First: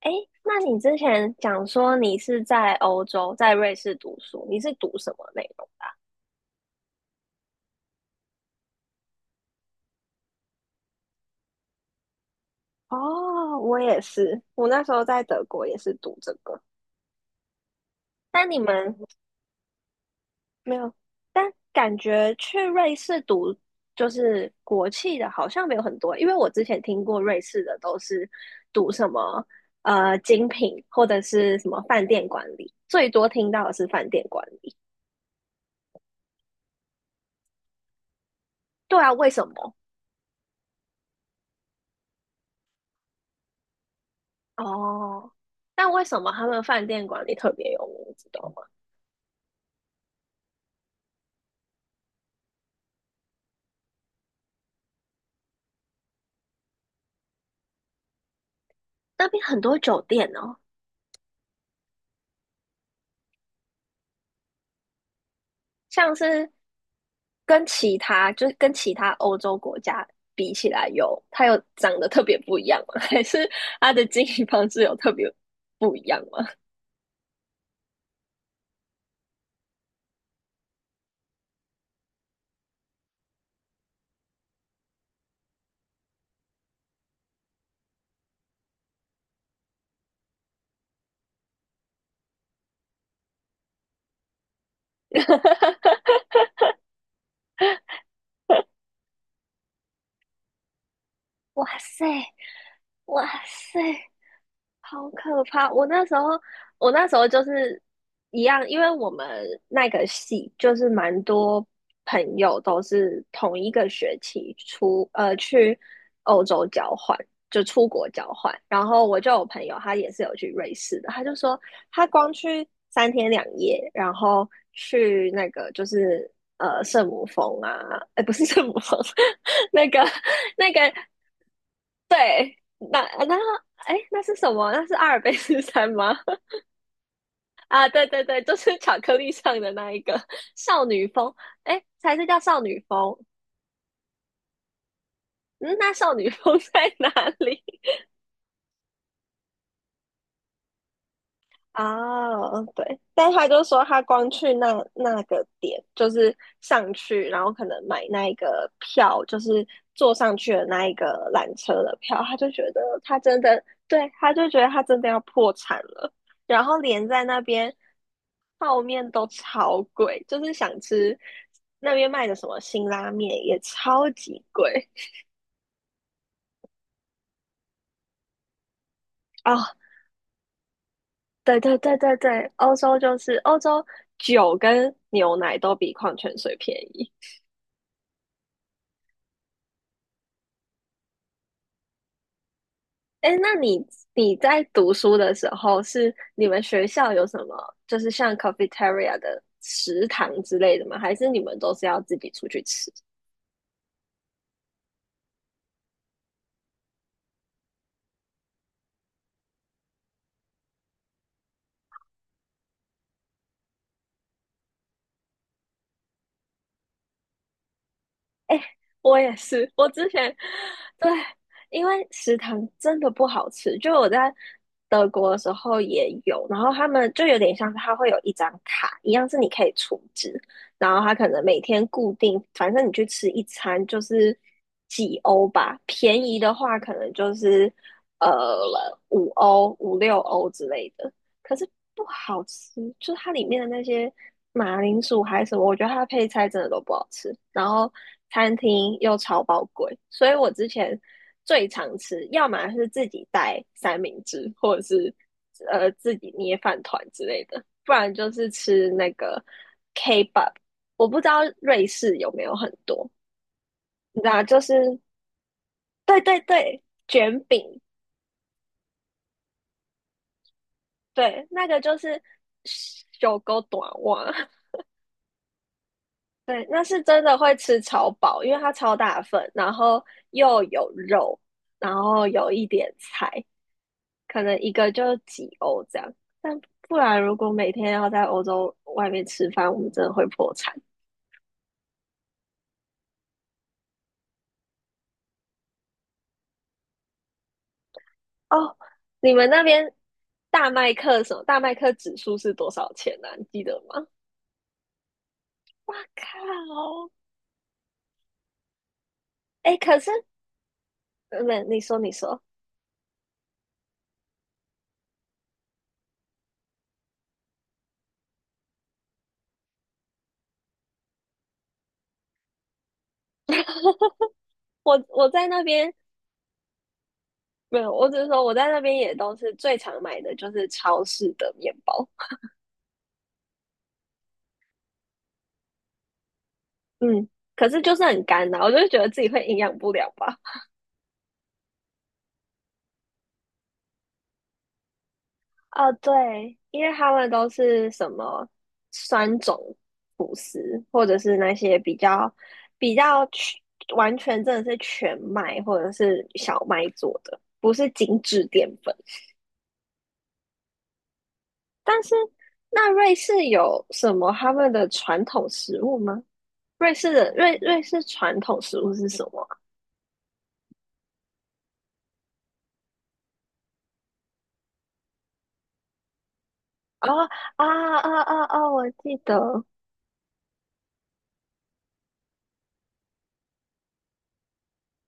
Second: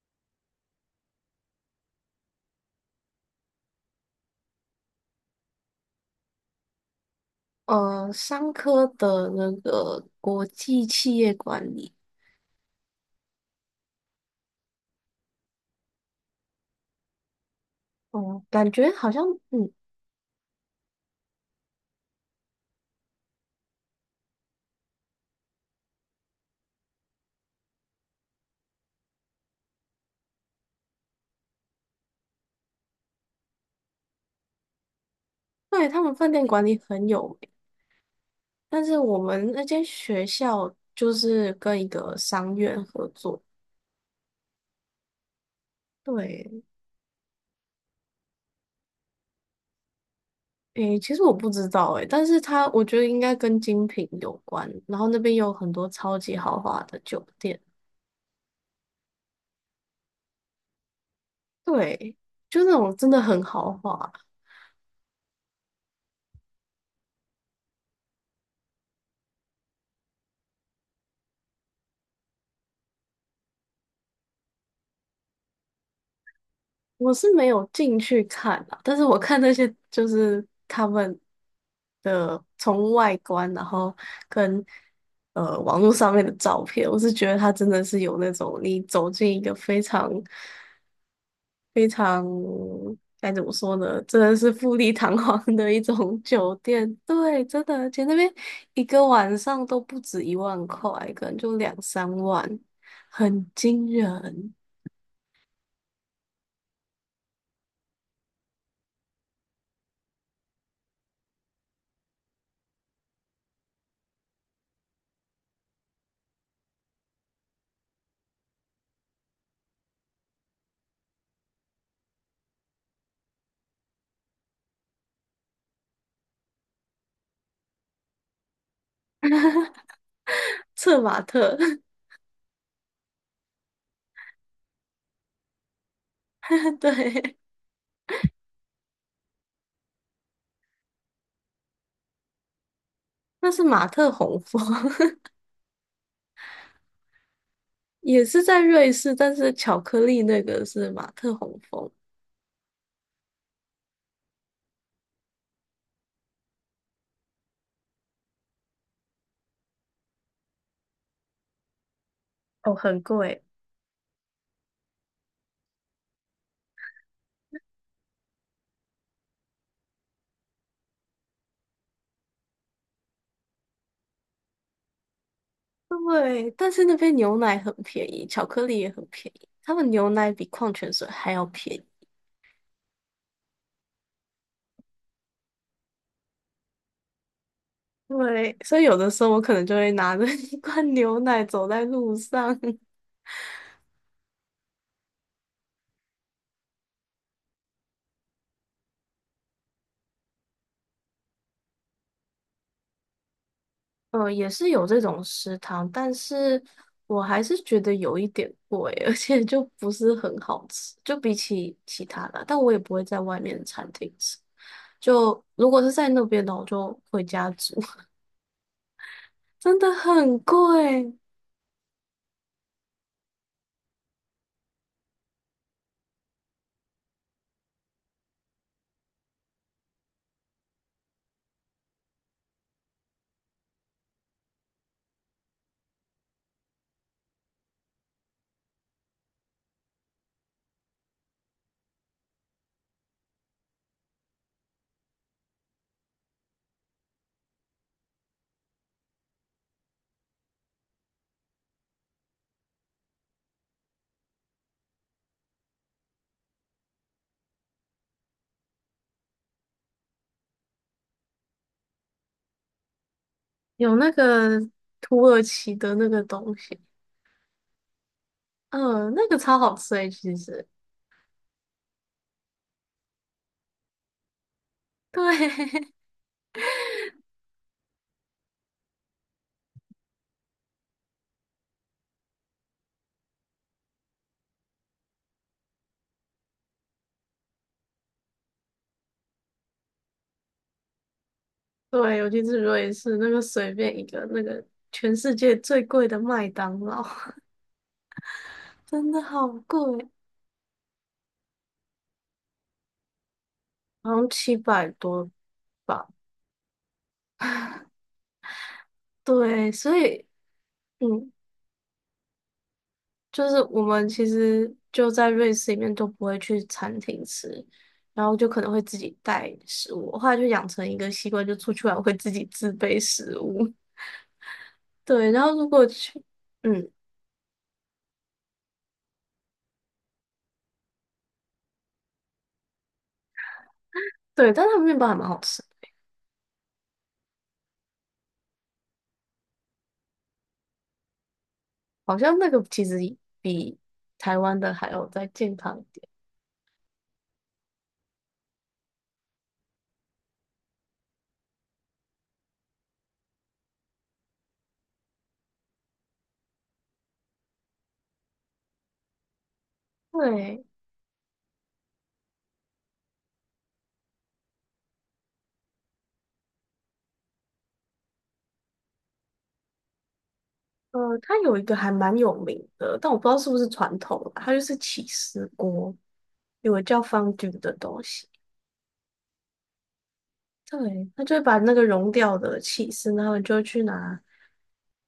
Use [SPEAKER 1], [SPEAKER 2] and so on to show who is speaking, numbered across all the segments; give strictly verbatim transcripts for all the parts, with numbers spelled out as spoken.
[SPEAKER 1] 哎，那你之前讲说你是在欧洲，在瑞士读书，你是读什么内容？
[SPEAKER 2] 呃，商科的那个国际企业管理。
[SPEAKER 1] 哦，我也是，我那时候在德国也是读这个，
[SPEAKER 2] 哦、
[SPEAKER 1] 但你
[SPEAKER 2] 感觉
[SPEAKER 1] 们
[SPEAKER 2] 好像。嗯，
[SPEAKER 1] 没有，但感觉去瑞士读就是国际的，好像没有很多，因为我之前听过瑞士的都是读什么呃精品或者是什么饭店管理，最多听到的是饭店管理。
[SPEAKER 2] 对，他们饭店管理很有名，但是
[SPEAKER 1] 对啊，
[SPEAKER 2] 我
[SPEAKER 1] 为什
[SPEAKER 2] 们
[SPEAKER 1] 么？
[SPEAKER 2] 那间学校就是跟一个商院合作。
[SPEAKER 1] 哦，但为什么他们
[SPEAKER 2] 对，
[SPEAKER 1] 饭店管理特别有名，你知道吗？
[SPEAKER 2] 诶，其实我不知道，诶，但是它我觉得应该跟精品有关，然后那边有很多超级豪华的酒店。
[SPEAKER 1] 那边很多酒店哦，
[SPEAKER 2] 对，就那种真的很豪华。
[SPEAKER 1] 像是跟其他就是跟其他欧洲国家比起来有，它有长得特别不一样吗？还是它的经营方式有特别不一样吗？
[SPEAKER 2] 我是没有进去看啊，但是我看那些就是他们的从外观，然后跟呃网络上面的照片，我是觉得它真的是有那种你走进一个非常非常该怎么说呢，真的是富丽堂皇的一种 酒店，对，真的，而且那边一个晚上都不止一万块，可能就
[SPEAKER 1] 哇
[SPEAKER 2] 两
[SPEAKER 1] 塞，
[SPEAKER 2] 三万，
[SPEAKER 1] 哇
[SPEAKER 2] 很
[SPEAKER 1] 塞！
[SPEAKER 2] 惊人。
[SPEAKER 1] 好可怕！我那时候，我那时候就是一样，因为我们那个系就是蛮多朋友都是同一个学期出，呃，去欧洲交换，就出国交换。然后我就有朋友，他也是有去瑞士的，他就说他光去三天两夜，然后去那个就是呃圣母峰啊，哎，不是圣母峰，那个那个
[SPEAKER 2] 策马特。
[SPEAKER 1] 对，那那哎，那是什么？那是阿尔卑斯山吗？
[SPEAKER 2] 对。
[SPEAKER 1] 啊，对对对，就是巧克力上的那一个少女风，哎，才是叫少女风。
[SPEAKER 2] 那是马特洪峰。
[SPEAKER 1] 嗯，那少女风在哪里？
[SPEAKER 2] 也是在瑞士，但是巧克力那个是马特洪峰。
[SPEAKER 1] 啊，嗯对，但他就说他光去那那个点，就是上去，然后可能买那一个票，就是坐上去的那一个缆车的票，他就觉
[SPEAKER 2] 哦，
[SPEAKER 1] 得
[SPEAKER 2] 很
[SPEAKER 1] 他真
[SPEAKER 2] 贵。
[SPEAKER 1] 的，对，他就觉得他真的要破产了，然后连在那边泡面都超贵，就是想吃那边卖的什么辛拉面也超级贵
[SPEAKER 2] 对，但是那边牛奶很便宜，巧克力也很便宜，
[SPEAKER 1] 哦，
[SPEAKER 2] 他们牛奶比矿泉水还要
[SPEAKER 1] 对
[SPEAKER 2] 便
[SPEAKER 1] 对对
[SPEAKER 2] 宜。
[SPEAKER 1] 对对，欧洲就是欧洲酒跟牛奶都比矿泉水便宜。
[SPEAKER 2] 对，所以有的时候我可能就会拿着一罐牛奶走在路上。
[SPEAKER 1] 哎，那你你在读书的时候，是你们学校有什么，就是像 cafeteria 的食堂之类的吗？还是你们都是要自己出去吃？
[SPEAKER 2] 呃，也是有这种食堂，但是我还是觉得有一点贵，而且就不是很好吃，就比起其他的啊，但我也不会在外面的餐厅吃。就如果是在那边的，我就回家煮。
[SPEAKER 1] 我也是，
[SPEAKER 2] 真
[SPEAKER 1] 我
[SPEAKER 2] 的
[SPEAKER 1] 之前
[SPEAKER 2] 很
[SPEAKER 1] 对，
[SPEAKER 2] 贵。
[SPEAKER 1] 因为食堂真的不好吃，就我在德国的时候也有，然后他们就有点像是他会有一张卡，一样是你可以储值，然后他可能每天固定，反正你去吃一餐就是几欧吧，便宜的话可能就是呃五欧、五六欧之类的。可是不好吃，就是它里面的那些马铃薯还是什么，我觉得它的配菜真的都不好吃。然后餐厅又超爆贵，所以我之前最常吃，要么是自己带三明治，或者是呃自己捏饭团之类的，不然就是吃那个 K-pop。我不知道瑞士有没有很多，
[SPEAKER 2] 有那
[SPEAKER 1] 你知道，就
[SPEAKER 2] 个
[SPEAKER 1] 是
[SPEAKER 2] 土耳其的那
[SPEAKER 1] 对
[SPEAKER 2] 个
[SPEAKER 1] 对
[SPEAKER 2] 东西。
[SPEAKER 1] 对，卷饼，
[SPEAKER 2] 嗯、那个超好吃诶、其实。
[SPEAKER 1] 对，那个就是小狗短袜。
[SPEAKER 2] 对。
[SPEAKER 1] 对，那是真的会吃超饱，因为它超大份，然后又有肉，然后有一点菜，可能一个就几欧这样。但不然，如果每天要在欧洲外面吃饭，我们真的会破产
[SPEAKER 2] 对，尤其是瑞士那个随便一个那个全世界最贵的麦当劳。
[SPEAKER 1] 哦。
[SPEAKER 2] 真的
[SPEAKER 1] 你
[SPEAKER 2] 好
[SPEAKER 1] 们那边
[SPEAKER 2] 贵。
[SPEAKER 1] 大麦克什么？大麦克指数是多少钱呢、啊你记得吗？
[SPEAKER 2] 好像七百多
[SPEAKER 1] 哇
[SPEAKER 2] 吧。
[SPEAKER 1] 靠！
[SPEAKER 2] 对，
[SPEAKER 1] 哎，
[SPEAKER 2] 所
[SPEAKER 1] 可是，
[SPEAKER 2] 以嗯，
[SPEAKER 1] 没，你说，你说，
[SPEAKER 2] 就是我们其实就在瑞士里面都不会去餐厅吃，然后就可能会自己带食物。我后来就养成一个习惯，就出去玩我会自己自备食物。
[SPEAKER 1] 我我
[SPEAKER 2] 对，然
[SPEAKER 1] 在
[SPEAKER 2] 后
[SPEAKER 1] 那
[SPEAKER 2] 如果
[SPEAKER 1] 边
[SPEAKER 2] 去。嗯，
[SPEAKER 1] 没有，我只是说我在那边也都是最常买的就是超市的面包。
[SPEAKER 2] 对，但他们面包还蛮好吃的。
[SPEAKER 1] 嗯，可是就是很干呐、我就觉得自己会营养不良吧。
[SPEAKER 2] 好像那个其实比台湾的还要再健康一
[SPEAKER 1] 哦，
[SPEAKER 2] 点。
[SPEAKER 1] 对，因为他们都是什么酸种吐食，或者是那些比较比较全完全真的是全麦或者是小麦做的，不是精致淀粉。
[SPEAKER 2] 对。
[SPEAKER 1] 但是那瑞士有什么他们的传统食物吗？瑞士的瑞瑞士传统食物是什么
[SPEAKER 2] 呃，它有一个还蛮有名的，但我不知道是不是传统啦，它就是起司锅。有个叫
[SPEAKER 1] 啊？
[SPEAKER 2] 方菌
[SPEAKER 1] 啊
[SPEAKER 2] 的东
[SPEAKER 1] 啊
[SPEAKER 2] 西。
[SPEAKER 1] 啊啊！我记得。
[SPEAKER 2] 对，他就会把那个融掉的起司，然后你就会去拿，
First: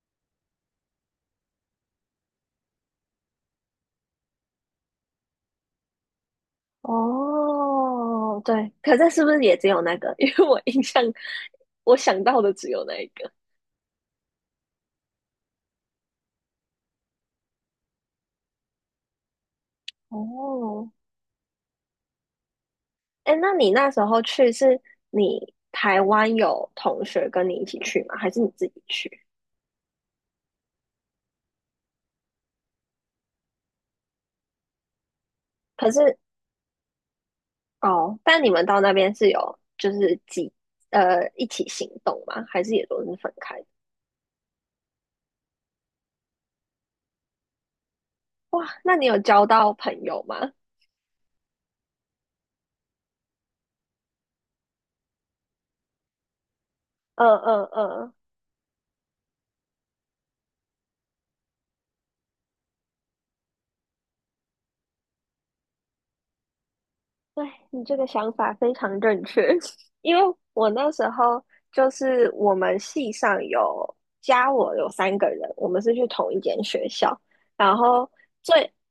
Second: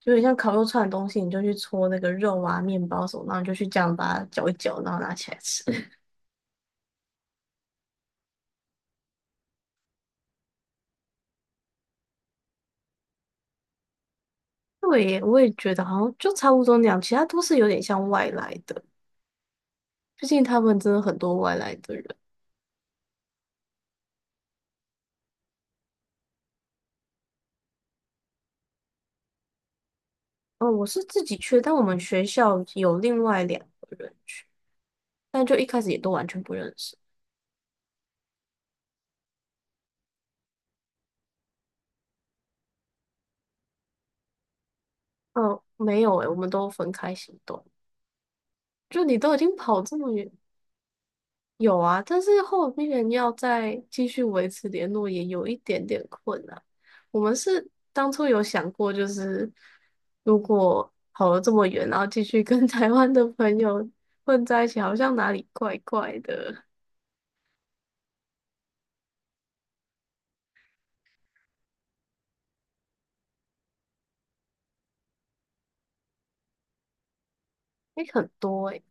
[SPEAKER 2] 就有点像烤肉串的东西，你就去搓那个肉啊、面包什么，然后你就去这样把它搅一搅，然后拿起来吃。
[SPEAKER 1] 哦，对，可这是不是也只有那个？因为我印象我想到的只有那一个。
[SPEAKER 2] 对耶我也觉得好像就差不多那样，其他都是有点像外来的，毕竟他们
[SPEAKER 1] 哦，
[SPEAKER 2] 真的很多外来的人。
[SPEAKER 1] 哎，那你那时候去是你台湾有同学跟你一起去吗？还是你自己去？
[SPEAKER 2] 嗯，我是自己去但我们学校有另外两个人去，但就一开
[SPEAKER 1] 可
[SPEAKER 2] 始也都
[SPEAKER 1] 是
[SPEAKER 2] 完全不认识。
[SPEAKER 1] 哦，但你们到那边是有就是几呃一起行动吗？还是也都是分开的？
[SPEAKER 2] 嗯，没有诶，我们都分开行动。
[SPEAKER 1] 哇，那
[SPEAKER 2] 就
[SPEAKER 1] 你有
[SPEAKER 2] 你都已
[SPEAKER 1] 交
[SPEAKER 2] 经
[SPEAKER 1] 到
[SPEAKER 2] 跑这
[SPEAKER 1] 朋
[SPEAKER 2] 么
[SPEAKER 1] 友
[SPEAKER 2] 远。
[SPEAKER 1] 吗？
[SPEAKER 2] 有啊，但是后面要再继续维持联络也有一点点困难。我
[SPEAKER 1] 嗯
[SPEAKER 2] 们
[SPEAKER 1] 嗯
[SPEAKER 2] 是当
[SPEAKER 1] 嗯，
[SPEAKER 2] 初有想过，就是如果跑了这么远，然后继续跟 台湾的朋友混在一起，好像哪里怪怪的。
[SPEAKER 1] 对，你这个想法非常正确，因为我那时候就是我们系上有加我有三个人，我们是去同一间学校，然
[SPEAKER 2] 诶，
[SPEAKER 1] 后
[SPEAKER 2] 很多
[SPEAKER 1] 最
[SPEAKER 2] 诶。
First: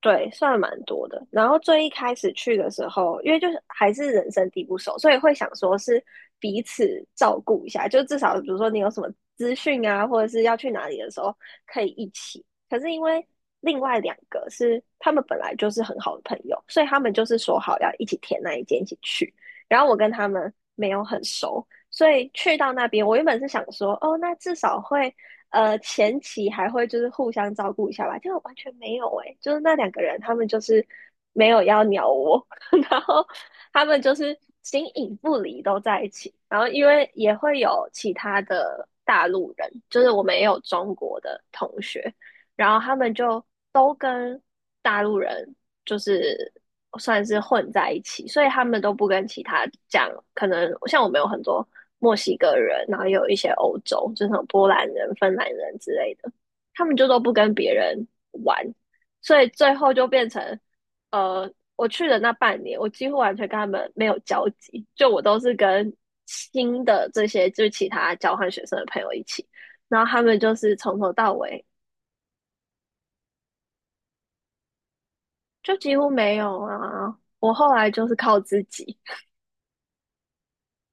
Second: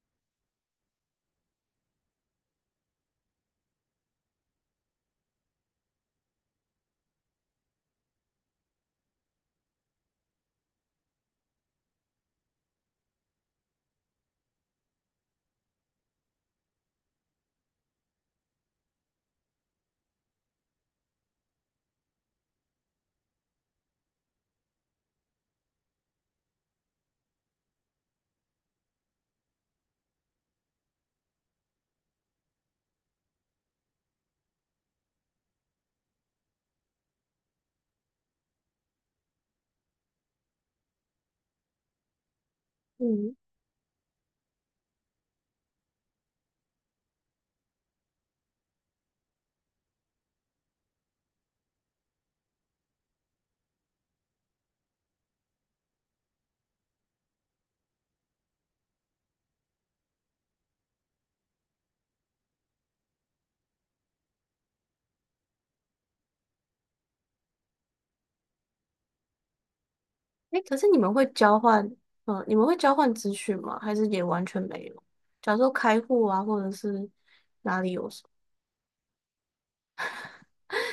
[SPEAKER 1] 对，算蛮多的。然后最一开始去的时候，因为就是还是人生地不熟，所以会想说是彼此照顾一下，就至少比如说你有什么资讯啊，或者是要去哪里的时候可以一起。可是因为另外两个是他们本来就是很好的朋友，所以他们就是说好要一起填那一间一起去。然后我跟他们没有很熟，所以去到那边，我原本是想说，哦，那至少会，呃，前期还会就是互相照顾一下吧，结果完全没有诶、就是那两个人他们就是没有要鸟我，然后他们就是形影不离都在一起，然后因为也会有其他的大陆人，就是我们也有中国的同学，然后他们
[SPEAKER 2] 嗯，
[SPEAKER 1] 就都跟大陆人就是算是混在一起，所以他们都不跟其他讲，可能像我们有很多墨西哥人，然后有一些欧洲，就是那种波兰人、芬兰人之类的，他们就都不跟别人玩，所以最后就变成，呃，我去的那半年，我几乎完全跟他们没有交集，就我都是跟新的这些就是其他交换学生的朋友一起，然后他们就
[SPEAKER 2] 诶，
[SPEAKER 1] 是
[SPEAKER 2] 可是
[SPEAKER 1] 从
[SPEAKER 2] 你
[SPEAKER 1] 头
[SPEAKER 2] 们会
[SPEAKER 1] 到
[SPEAKER 2] 交
[SPEAKER 1] 尾
[SPEAKER 2] 换。嗯，你们会交换资讯吗？还是也完全没有？假如说
[SPEAKER 1] 就几
[SPEAKER 2] 开
[SPEAKER 1] 乎
[SPEAKER 2] 户
[SPEAKER 1] 没
[SPEAKER 2] 啊，
[SPEAKER 1] 有
[SPEAKER 2] 或者是
[SPEAKER 1] 啊，我后
[SPEAKER 2] 哪
[SPEAKER 1] 来
[SPEAKER 2] 里
[SPEAKER 1] 就
[SPEAKER 2] 有。
[SPEAKER 1] 是靠自己，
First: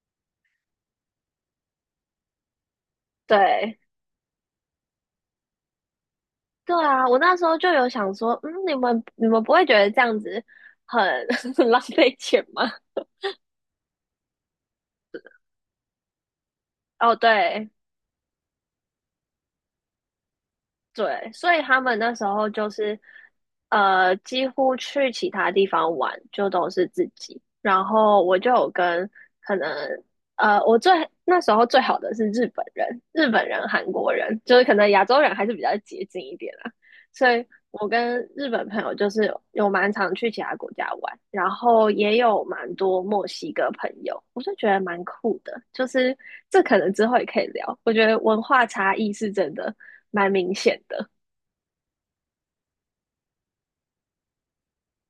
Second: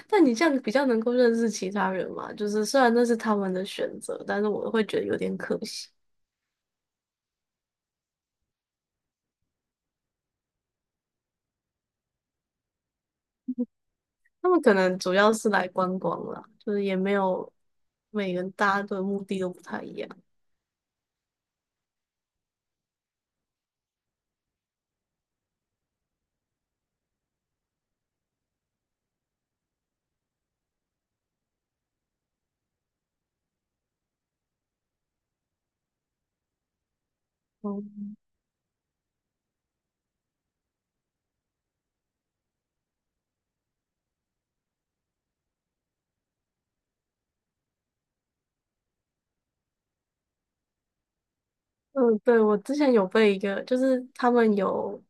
[SPEAKER 2] 但你这样比较能够认识其他人嘛？就是虽然那是他们的
[SPEAKER 1] 对，
[SPEAKER 2] 选择，但是我会觉得有点可惜。
[SPEAKER 1] 对啊，我那时候就有想说，嗯，你们你们不会觉得这样子很 很浪费钱吗？
[SPEAKER 2] 他们可能主要是来观光啦，就是也没
[SPEAKER 1] 哦，
[SPEAKER 2] 有
[SPEAKER 1] 对
[SPEAKER 2] 每个人大家的目的都不太一样。
[SPEAKER 1] 对，所以他们那时候就是呃，几乎去其他地方玩就都是自己，然后我就有跟可能呃，我最那时候最好的是日本人、日本人、韩国人，就是可能亚洲人还是比较接近一点啦，所以我
[SPEAKER 2] 嗯。
[SPEAKER 1] 跟日本朋友就是有蛮常去其他国家玩，然后也有蛮多墨西哥朋友，我就觉得蛮酷的，就是这可能之后也可以聊，我觉得文化差异是真的蛮明显的，
[SPEAKER 2] 嗯，对，我之前有被一个，就是他们有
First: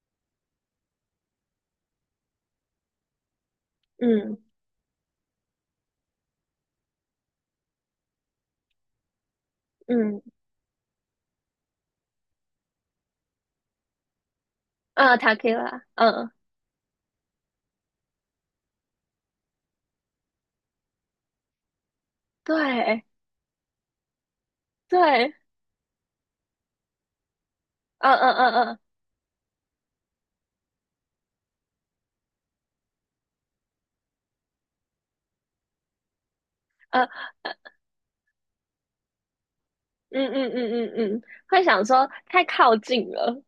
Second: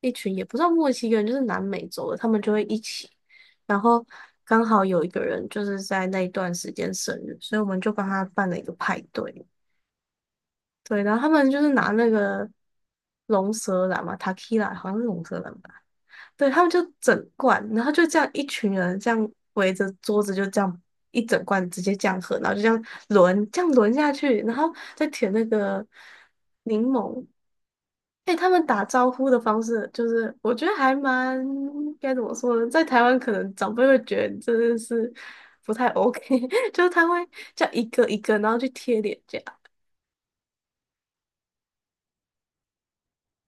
[SPEAKER 2] 一群也不算墨西哥人，就是南美洲的，他们就会一起，然后
[SPEAKER 1] 嗯
[SPEAKER 2] 刚好有一个人就是在那一段时间生日，所以我们就帮他办了一个派对。
[SPEAKER 1] 嗯。
[SPEAKER 2] 对，然后他们就是拿那个龙舌兰嘛 t a k i l a 好像是
[SPEAKER 1] 嗯
[SPEAKER 2] 龙
[SPEAKER 1] t a
[SPEAKER 2] 舌
[SPEAKER 1] k i
[SPEAKER 2] 兰
[SPEAKER 1] l
[SPEAKER 2] 吧。
[SPEAKER 1] a 嗯，
[SPEAKER 2] 对，他们就整罐，然后就这样一群人这样围着桌子，就这样一整罐直接这样喝，然后就这样
[SPEAKER 1] 对
[SPEAKER 2] 轮，这样轮下去，然后再舔
[SPEAKER 1] 对，
[SPEAKER 2] 那个柠檬。
[SPEAKER 1] 嗯嗯
[SPEAKER 2] 哎、他
[SPEAKER 1] 嗯
[SPEAKER 2] 们
[SPEAKER 1] 嗯
[SPEAKER 2] 打招呼的方式，就是我觉得还蛮该怎么说呢，在台湾可能长辈会觉得真的是不太 OK。就是他会
[SPEAKER 1] 嗯
[SPEAKER 2] 叫一个一个，然后去贴脸颊。
[SPEAKER 1] 嗯嗯嗯嗯，嗯会想说太靠近了，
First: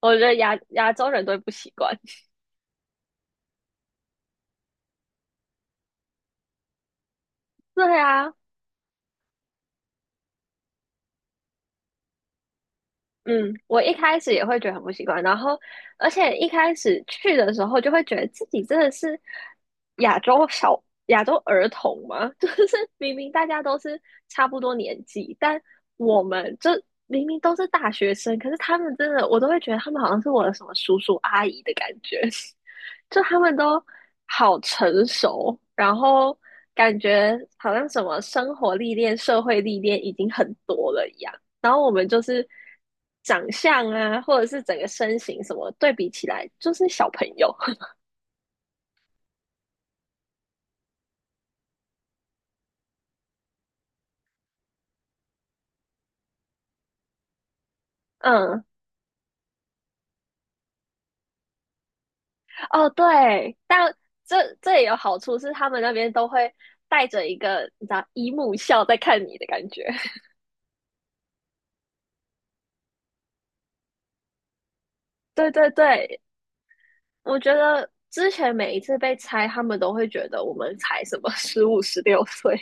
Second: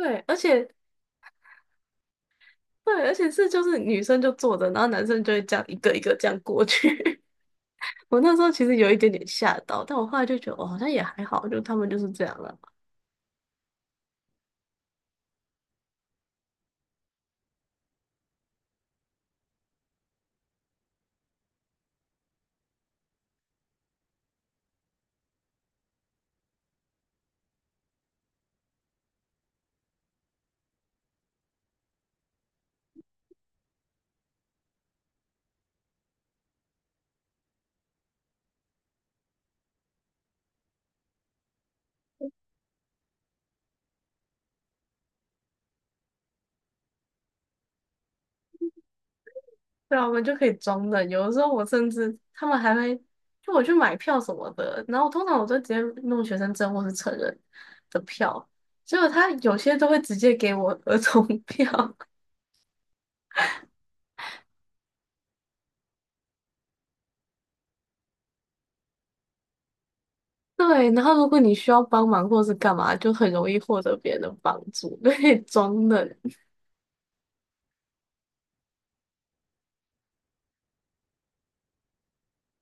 [SPEAKER 1] 我觉得
[SPEAKER 2] 而
[SPEAKER 1] 亚
[SPEAKER 2] 且
[SPEAKER 1] 亚洲人都会不习惯。
[SPEAKER 2] 对，而且是就是女生就坐着，然后男生就会这样一个一个这样过去。
[SPEAKER 1] 对
[SPEAKER 2] 我
[SPEAKER 1] 啊，
[SPEAKER 2] 那时候其实有一点点吓到，但我后来就觉得哦，好像也还好，就他们就是这样了。
[SPEAKER 1] 嗯，我一开始也会觉得很不习惯，然后而且一开始去的时候就会觉得自己真的是亚洲小亚洲儿童嘛，就是明明大家都是差不多年纪，但我们就明明都是大学生，可是他们真的我都会觉得他们好像是我的什么叔叔阿姨的感觉，就他们都好成熟，然后感觉好像什么生活历练、社会历练已经很多了一样。然后我们就是长相啊，或者是整个身形什么对比起来，就是小朋友。
[SPEAKER 2] 对啊，我们就可以装的。有的时候我甚至他们还会就我去买票什么的，然后通常我都直接弄学生证或是成人的票，
[SPEAKER 1] 嗯，
[SPEAKER 2] 结果他有些都会直接给我儿童票。
[SPEAKER 1] 哦对，但这这也有好处，是他们那边都会带着一个你知道姨母笑在看你的感觉。
[SPEAKER 2] 对，然后如果你需要帮忙或是干嘛，就很容易获得别人的帮助，对，
[SPEAKER 1] 对对
[SPEAKER 2] 装嫩。
[SPEAKER 1] 对，我觉得之前每一次被猜，他们都会觉得我们才什么十五、十六岁，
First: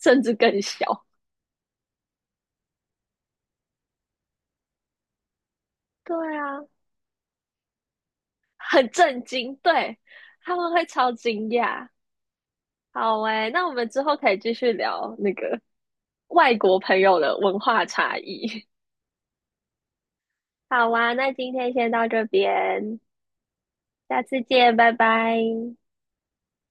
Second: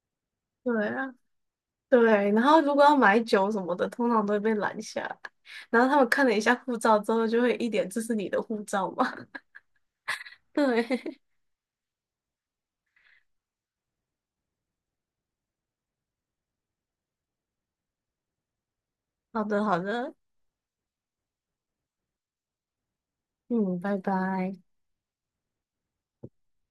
[SPEAKER 1] 甚至更
[SPEAKER 2] 对
[SPEAKER 1] 小。
[SPEAKER 2] 啊。对，然后如果要买酒什么的，通常都会被拦下来然后他们
[SPEAKER 1] 对
[SPEAKER 2] 看了一下
[SPEAKER 1] 啊，
[SPEAKER 2] 护照之后，就会一脸"这是你的护
[SPEAKER 1] 很
[SPEAKER 2] 照吗？"
[SPEAKER 1] 震 惊，对，他们会超
[SPEAKER 2] 对，
[SPEAKER 1] 惊讶。好诶，那我们之后可以继续聊那个外国朋友的文化差异。
[SPEAKER 2] 好的，好的，
[SPEAKER 1] 好啊，那今天先到这边，
[SPEAKER 2] 嗯，拜
[SPEAKER 1] 下次
[SPEAKER 2] 拜。
[SPEAKER 1] 见，拜拜。